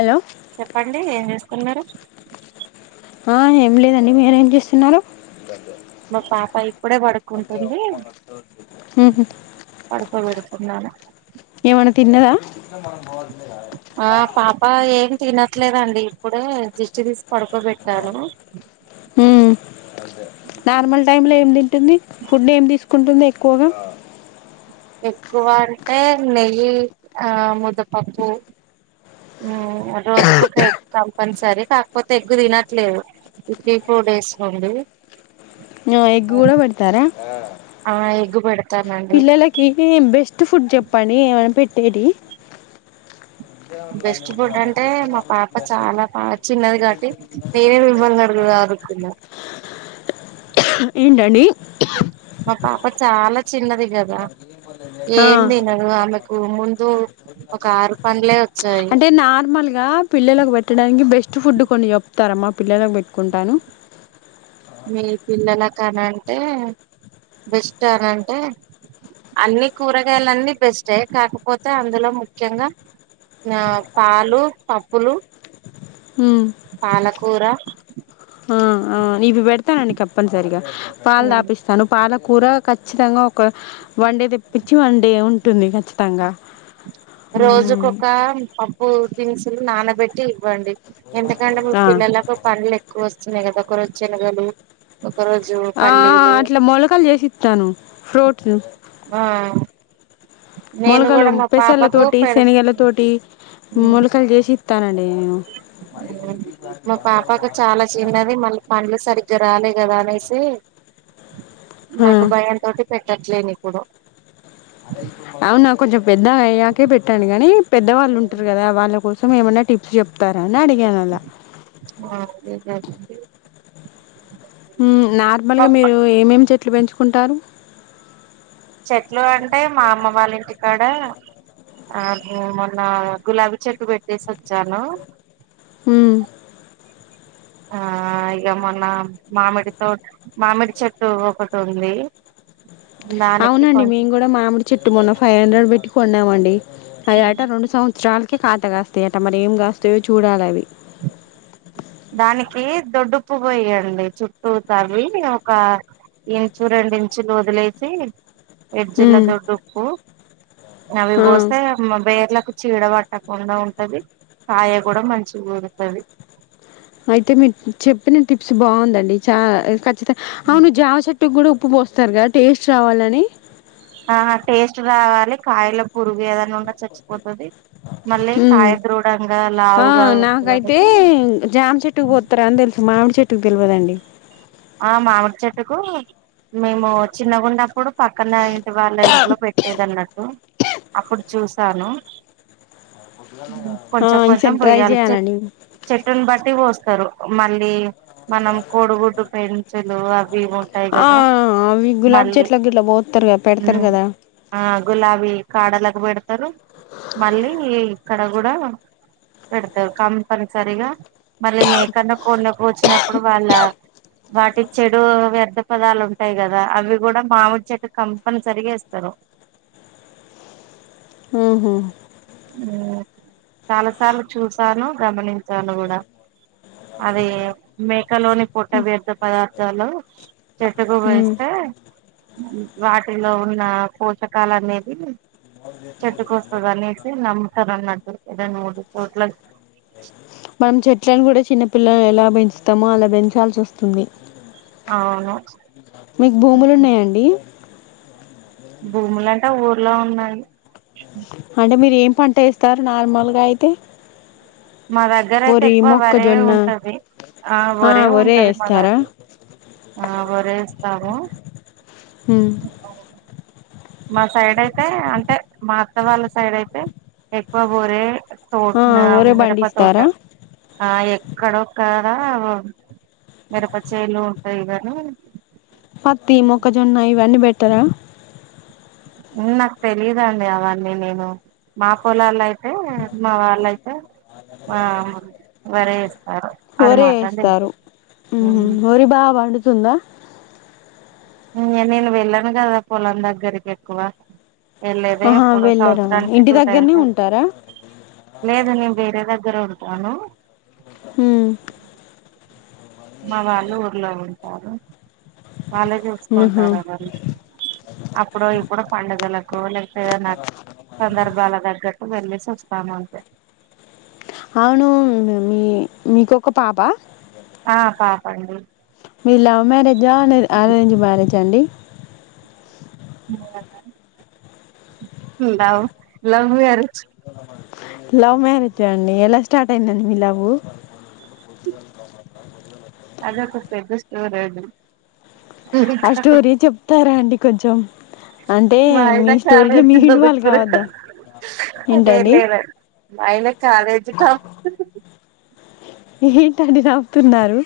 అలో చెప్పండి ఏం చేస్తున్నారు ఆ ఏం లేదండి మీర ఏం చేస్తున్నారు మ పాప ఇ ఊహ్ పడుకోబెడుతున్నాను ఆ పాప ఏం తినట్లేదండి ఇప్పుడే దిష్టి తీసు నార్మల్ టైమ్ లో ఏం తింటుంది ఫుడ్ ఏమి తీసుకుంటుంది ఎ కుగా ఎక్కువ అంటే నెయ్యి ఆ ముద్దపప్పు రోజుకు కంపల్సరీ కాకపోతే ఎక్్కు తినట్లేదు ఈ త్రీ ఫోర్ డేస్ నుండి ఎగ్ కూడా పెడతారా ఆ ఎగ్గుబడ పిల్లలకి బెస్ట్ ఫుడ్ చెప్పండి ఏమై పెట్ డి బెస్ట్ ఫుడ్ అంటే మా పాప చాలా బాగా చిన్నది కాబట్టి నేనే బిమ్వ అడగుదా అనుకున్నా ఏంటండి మా పాప చాలా చిన్నది కదా ఏం తినదు ఆమెకు ముందు ఒక ఆరు పండ్లే వచ్చాయి అంటే నార్మల్ గా పిల్లలకు పెట్టడానికి బెస్ట్ ఫస్ట్ ఫుడ్ కొన్ని చెప్తారమ్మా పిల్లలకు పెట్టుకుంటాను మీ పిల్లలలకు అనంటే బెస్ట్ అనంటే అన్ని కూరగాయలన్ని బెస్ట కాకపోతే అందులో ముఖ్యంగా ఆ పాలు పప్పులు హమ్ మలకూరా ఆ ఇవి పెడతానండి తప్పనిసరిగా పాలు దాపిస్తాను పాల కూర ఖచ్చితంగా ఒక వన్ డే తెప్పించి వన్ డే ఉంటుంది ఖచ్చితంగా ఉమ్ రోజుకొక పప్పు తినసు అసలు నానబెట్టి ఇవ్వండి ఎందుకంటే మా ఆ పిల్లలకు పనులు ఎక్కువ వస్తున్నాయి కదా ఒకరు వచ్చిలగాలి ఆ అట్లా మొలకలు చేసిస్తాను ఫ్రూట్స్ ఆ నేను కూడా మా పాప ల తోటి శనగల తోటి మూలకలు చేసి ఇస్తానండి మా ఇగర ఆాల కదా అనే స ఆ నాకు భయం తోటి పెట్టి పెట్టట్లేని ఇప్పుడు అవునా కొంచెం పెద్ద అయ్యాకే పెట్టాంను గానీ పెద్దవాళ్ళు ఉంటారు కదా వాళ్ళ కోసం సో మేమైన్నా టిప్స్ చెప్తారా అని అడిగాను అలా హా అంతేకదండి నార్మల్ గా మీరు ఏమేమి చె ఎట్లు పెంచుకుంటారు చెట్లు అంటే మా అమ్మ వాళ్ళ ఇంటికాడ అే మొన్న గులాబీ చెట్టు పెట్టేసి వచ్చాను అ ఆ ఇక మొన్న మామిడితో మామిడి చెట్టు ఒకటి ఉంది దానికి అవునండి కొంచెం మేము కూడా మామిడి చెట్టు మొన్న ఫైవ్ హండ్రెడ్ పెట్టుకు కొన్నామండి ఆ అట రెండు సంవత్సరాలకి కాత కాస్తాయి అట మరి ఏం కాస్తాయో చూడాలి అవి దానికి దొడ్డుప్పు పోయ్యండి చుట్టూ తవి ఒక ఇంచు రెండించులు వదిలేసి ఎడ్ జిల్లా ఉమ్ దొడ్డకుూ అవి ఆ పోస్తా బేర్ల చీడ పట్టకుండా ఉంటది కాయ కూడా మంచి కుఊరుతుది అయితే మీరు చెప్పిన టిప్స్ బాగుందండి చా ఖచ్చితంగా అవును జా చెట్ కూడాప్పు బోస్త వస్తారు కదా టేస్ట్ రావాలని ఆ టేస్ట్ రావాలి కాయల పురుగు ఏదనా ఉన్నా చచ్చిపోతుది ఆ లావుగా వస్తది నాకైతే అనేసి జామ్ చెట్టుకు పోతారా అని తెలుసు మామిడి చెట్టుకు తెలివదండి ఆ మామిడి చెట్టుకు మేము చిన్న గుండ ఇప్పుడు పక్కన ఇంటి వాళ్ళ ఇంట్లో పెట్టేది అన్నట్టు అప్పుడు చూసాను ఆ కొంచెం కొంచెం ఈసారి ట్రై పోయ్యాలి చెట్ చేయాలండి చెట్టుని బట్టి పోస్తు సారు మళ్ళీ మనం కోడుగుడ్డు పెంచులు అవి ఉంటాయి ఆ కదా అవి గులాబీ మళీ చెట్లకి ఇట్లా పోతారు కదా పెడతారు కదా గులాబీ ఎండలకు పెడతారు మళ్ళీ ఇక్కడ కూడా పెడతారు కంపనిసరిగా మళ్ళీ మేకన్నా కొండినీ వచ్చినప్పుడు వాళ్ళ వాటి చెడు వ్యర్థ పదాలు ఉంటాయి కదా అవి కూడా మామిడి చెట్టు కంపల్సరిగా ఇస్తారు మ్మ్ హ్మ్ చాలా సార్లు చూసాను గమనించాను కూడా అది మేకలోని పొట్ట వీర్థ పదార్థాలు చెట్టుకు హ్మ్ వేస్తే వాటిలో ఉన్న పోషకాలు అనేది చెట్టు కోస అనేసి నమ్ముతారు అన్నటు ఏదా మూడు చోట్ల మనం చెట్లను కూడా చిన్నపిల్లలను ఎలా పెంచుతామో అలా పెంచాల్సి వస్తుంది అవును మీకు భూములు ఉన్నాయంండి భూములంటే ఊర్లో ఉన్నాయి అంటే మీరు ఏం పంట వేస్తారు నార్మల్గా అయితే మా దగ్గర అయితే వరి ఎక్కువ వరే మొక్కజొన్న ఉంటది ఆ వరే ఉంటది మా దగ్గర ఆ వరేస్తారా హ్మ్ మా సైడ్ అయితే అంటే మా అత్త వాళ్ళ సైడ్ అయితే ఎక్కువ బోరే తోట ఆ నా ఒరే బండి మిరప తోట ఇస్తారా ఆ ఎక్కడొ ఒక మిరప చెలుు ఉంటాయి గధ పత్తి మోక్క జోన్న ఇవి అన్ని బెట్ట త్తర నాకు తెలీదు అండి అవన్నీ నేను మా పొలాలు అయితే మా వాళ్ళ అయితే వర వరే వేస్తారు మ్మ్ తెలుసు వరి బాగా పండు తుంది ఇ నేను వెళ్ళాను కదా పొలం దగ్గరికి ఎక్కువ వెళ్ళలేదే ఆహా ఇప్పుడు వెళ్ళరా సంవత్సరానికి ఇంటి టూ టైమ్స్ దగ్గరనే వెళ్త ఉంటారా లేదు నేను వేరే దగ్గర ఉంటాను మ్మ్ మా వాళ్ళు ఊర్లో ఉంటారు వాళ్ళే ఆహా చూసుకుంటారువరు అప్పుడు ఇప్పుడు పడుగల గోల ద నా సందర్భ అాల దగ్గట్ వెళ్ళేసి వస్తాం అంతే అవును మీ మీకొక పాప ఆ పాప అండి మీ లవ్ మ్యారేజా అ అరేంజ్ మ్యారేజ్ అండి లవ్ వేరు లవ్ మ్యారేజ్ అండి ఎలా స్టార్ట్ అయిందండి మీలావ అదకు పెద్ద స్టోర్ అది ఆ స్టోరీ చెప్తారా అండి కొంచెం అంటే మా ఆయన మీ స్టోరీలో కాలేజీ మీరు ఇన్వాల్వ్ చదువుకునే కావద్దా ఏంటండి మైనా కాలేజ్ కా ఏంటండి నవ్వుతున్నారు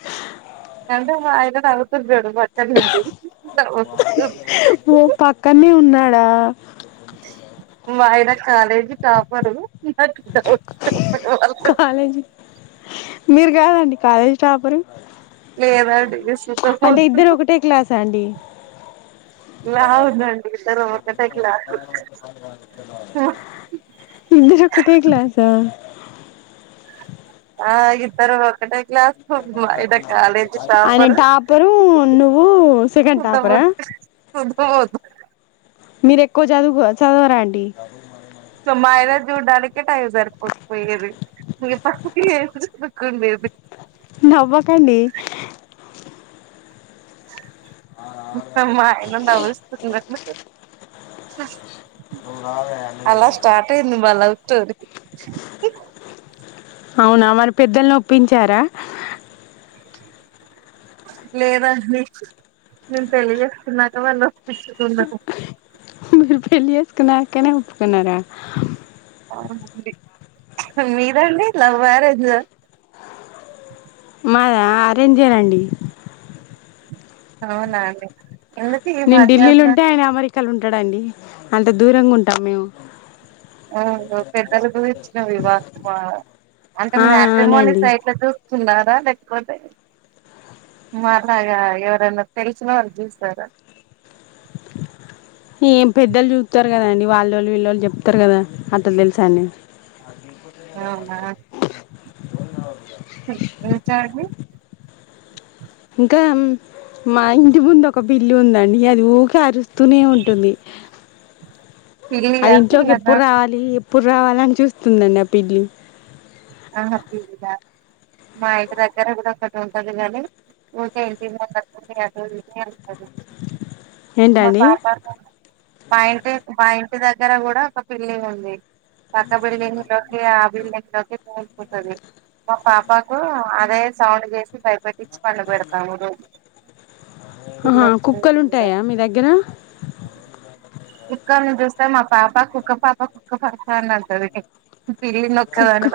అంటే మా ఆయన నవ్వుతున్నాడు పక్కన్నుంచి ఓ పక్కనే ఉన్నా డా మా ఆయన కాలేజీ టాపరు నాకు డౌ కాలేజీ మీరు కాదండి కాలేజ్ టాప లేవర్డ్ పో ఒకటే క్లాసా అండి లావుందండి ఇద్దరు ఒకటకిలా ఇద్దరు ఒకటే క్లాసా ఆగి తరు ఒకక్కట ఆయన టాపరు టాపరు నువ్వు సెకండ్ టాపరా శుద్ధపోతుడు శుద్ధపోతుడు మీరు ఎక్కువ చదువుకో చదవరా అండి మా ఆయన చూడ్డానికే టైం జరిపోకపోయేది మీ పక్కండేది నబకాడి అ అమ్మా ఇంద అస్ అలా స్టార్ట్ అయిది ని బాల తరి అవునా మన పెద్దల్ని ఒప్పించారా లేదాండి మేము పెళ్లిజేస్తున్నాక వాళ్ళు ఒప్పించుకున్నారు రు ఫళ్లిసుకున్నా కనా ఉప్పుకునారా వు మీదండి లవ్ మ్యారేజ్ మా అరేంజ్ జేయ్యనండి అవునాండి నేను ఢిల్లీలు ఉంటే ఆయన అమరి క్కల్ ఉంటాడం అండి అంత దూరంగా ఉంటాం మేము పెద్దల గు ఇచ్చిన వివాహ అంటే ఆ మటమోని అవునండి సైట్ల చూ స్తున్నారా లేకపోతే మలాగా ఎవరైనా తెలిసినా వాళ్ళు చూసారా ఏం పెద్దలు చూస్తారు కదండి వాళ్ళ వాళ్ళు వీళ్ళ వాళ్ళు చెప్తారు కదా అతలు తెలుసా అని అవునా ద వి చార్డి ఇంకా మా ఇంటి ముందు ఒక బిల్లు ఉందండి అది ఊక అరుస్తూనే ఉంటుంది అది పిల్లియా ఇంట్లోకి పిల్లనా ఎప్పుడు రావాలి ఎప్పుడు రావాలని చూస్తుందండి ఆ పిల్లి ఆహా పిల్లా మా ఇంటి దగ్గర కూడా ఒకటు ఉంటలిగాలలి ఊకే ఇంటి ఇందింది అటు అరే ఏంటండి మాపా మా ఇంటి మా ఇంటి దగ్గర కూడా ఒక పిల్లి ఉంది పకాబడిలినిక అ ంటది మా పాపాకు అదే సౌండ్ చేసి భయపెట్ ఫ పం పోయకా ఆహా కుక్కలు ఉంటాయా మీ దగ్గర కుక్కనీ చూస్తే మా పాప కుక్క పాప కుక్క పాప అని అంటది పల్లీందొ ఒకే కుక్క వేన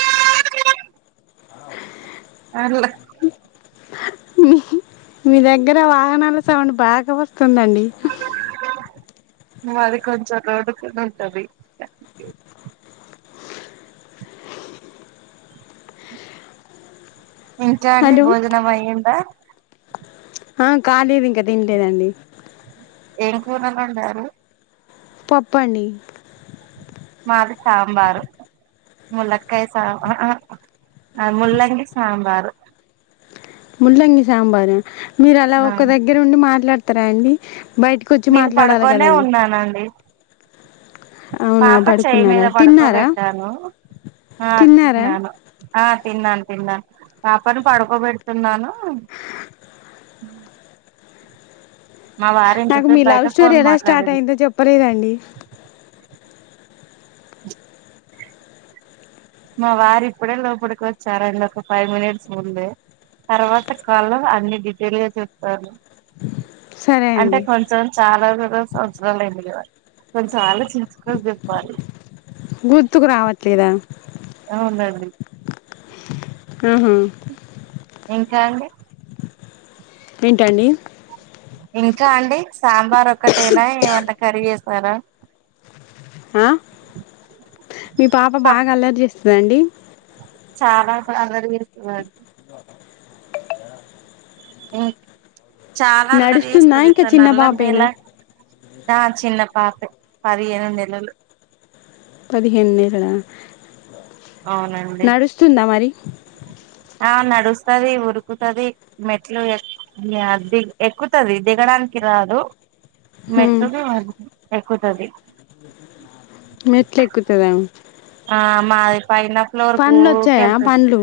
ఆ ఆ అ మీ మీ దగ్గర వాహనాలు సౌండ్ బాగా వస్త వస్తుందండి అది కొంచెం రోడుకుని ఉంటది ఇంకా అండి హలో భోజనం అయ్యిందా ఆ కాలేదు ఇంకా తినలేదండి ఏం కూరని వండారు పప్పండి మాది సాంబారు ములక్కయ సా ముల్లంగి సాంబారు ముల్ంగి సాబారు మీరు అలా ఒక దగ్గర ఉండి మాట్లాడత త్త్రాండి నేను పడుకొనే ఉన్నానండి అవునా పాప చేయిి మీద పడుకున్నారా తిన్నారా పడుకోబెట్టాను ఆ తిన్నారా అకున్నాను ఆ తిన్నాను తిన్నాను పాపను పడుకోబెడుతున్నాను మా వారు నాకు మీ ఇంతసేపు లవ్ బయట స్టోరీ ఫోన్ ఎలా స్టార్ట్ మాట్లాడేది అయిందో చెప్పలేదండి మా వారు ఇప్పుడే లోపలికి వచ్చారండి ఒక ఫైవ్ మినిట్స్ ముందే తర్వాత కాళ అన్ని డీటెయిల్ గా చెప్తారు సరే అంటే అండి కొంచెం చాలా సంవత్సరాలు అయింది కధ కొంచెం ఆలోచించుకని చెప్పాలి గుర్తుకు రావట్లేదా అవునండి అ ఇంకా అండి ఏంటండి ఇంకా అండి సాం బార్ ఒకటేలా వ కరి వే సరే ఆ మీ పాప పప్పు బాగా అల్లరి జేస్తుందండి చాలా ప్రగర్ చేసేవా ఇ చాలా అల్లరి నడుస్తుందా వేస్తది ఇ స ఇంకా న చిన్న అల్లరి నల పాపేనా నా చిన్న పాప పదిహేను నెలలు పదిహేను నెలలా అవునండి నడుస్తుందా మరి [inaudible] ఆ నడుస్తుది ఉరుకుతుది మెట్లు ఎ ది ఎక్కుతుది దిగడానికి రాదు హ్మ్. మెట్రో దే అది ఎక్కుతది మెట్లు ఎక్కుతదా ఆ మా పైన ఫ్లోర్ కి ఊకే వెళ్తది. పండ్లు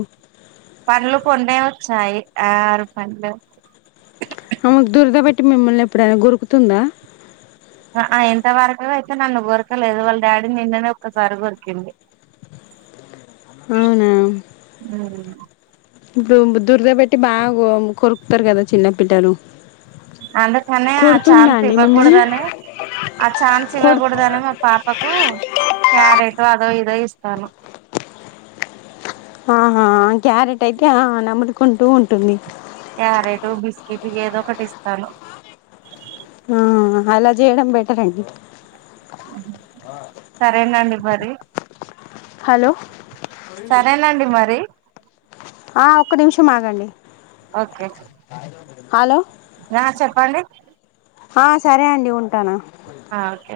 పనులు పొండే వచ్చాయి ఆరు పనులు ఆమెకు దురద బెట్టి మిమ్మల్ని ఎప్పుడైనా గొరుకుతుందా ఆ ఇంత వరకు అయితే నన్ను గొరకలేదు వాళ్ళ డాడీ నిన్ననే ఒక్కసారి గొరికింది అవునా హ్మ్ ఇప్పుడు దురద పెట్టి బాగా కొరుకుతారు కదా చిన్నపిల్లలు అందుకనే ఆ కొడుతుందా చాన్స్ అండి మిమ్మల్ని ఇవ్వకూడదనే ఆ ఛాన్స్ కొడు ఇవ్వకూడదనే మా పాపకు క్యారెట్ అదో ఇదో ఇ స్తాను ఆహా క్యారెట్ అయితే ఆ నమ్ముడుకుంటూ ఉంటుంది. క్యారెట్ బిస్కెట్ ఏదో ఒకటి ఇస్తాను. ఆ అలా చేయడం బెటర్ అండి సరేనండి మరి హలో సరేనండి మరి ఆ ఒక్క నిమిషం ఆగండి ఓకే హలో నా చెప్పండి ఆ సరే అండి ఉంటానా ఆ కేే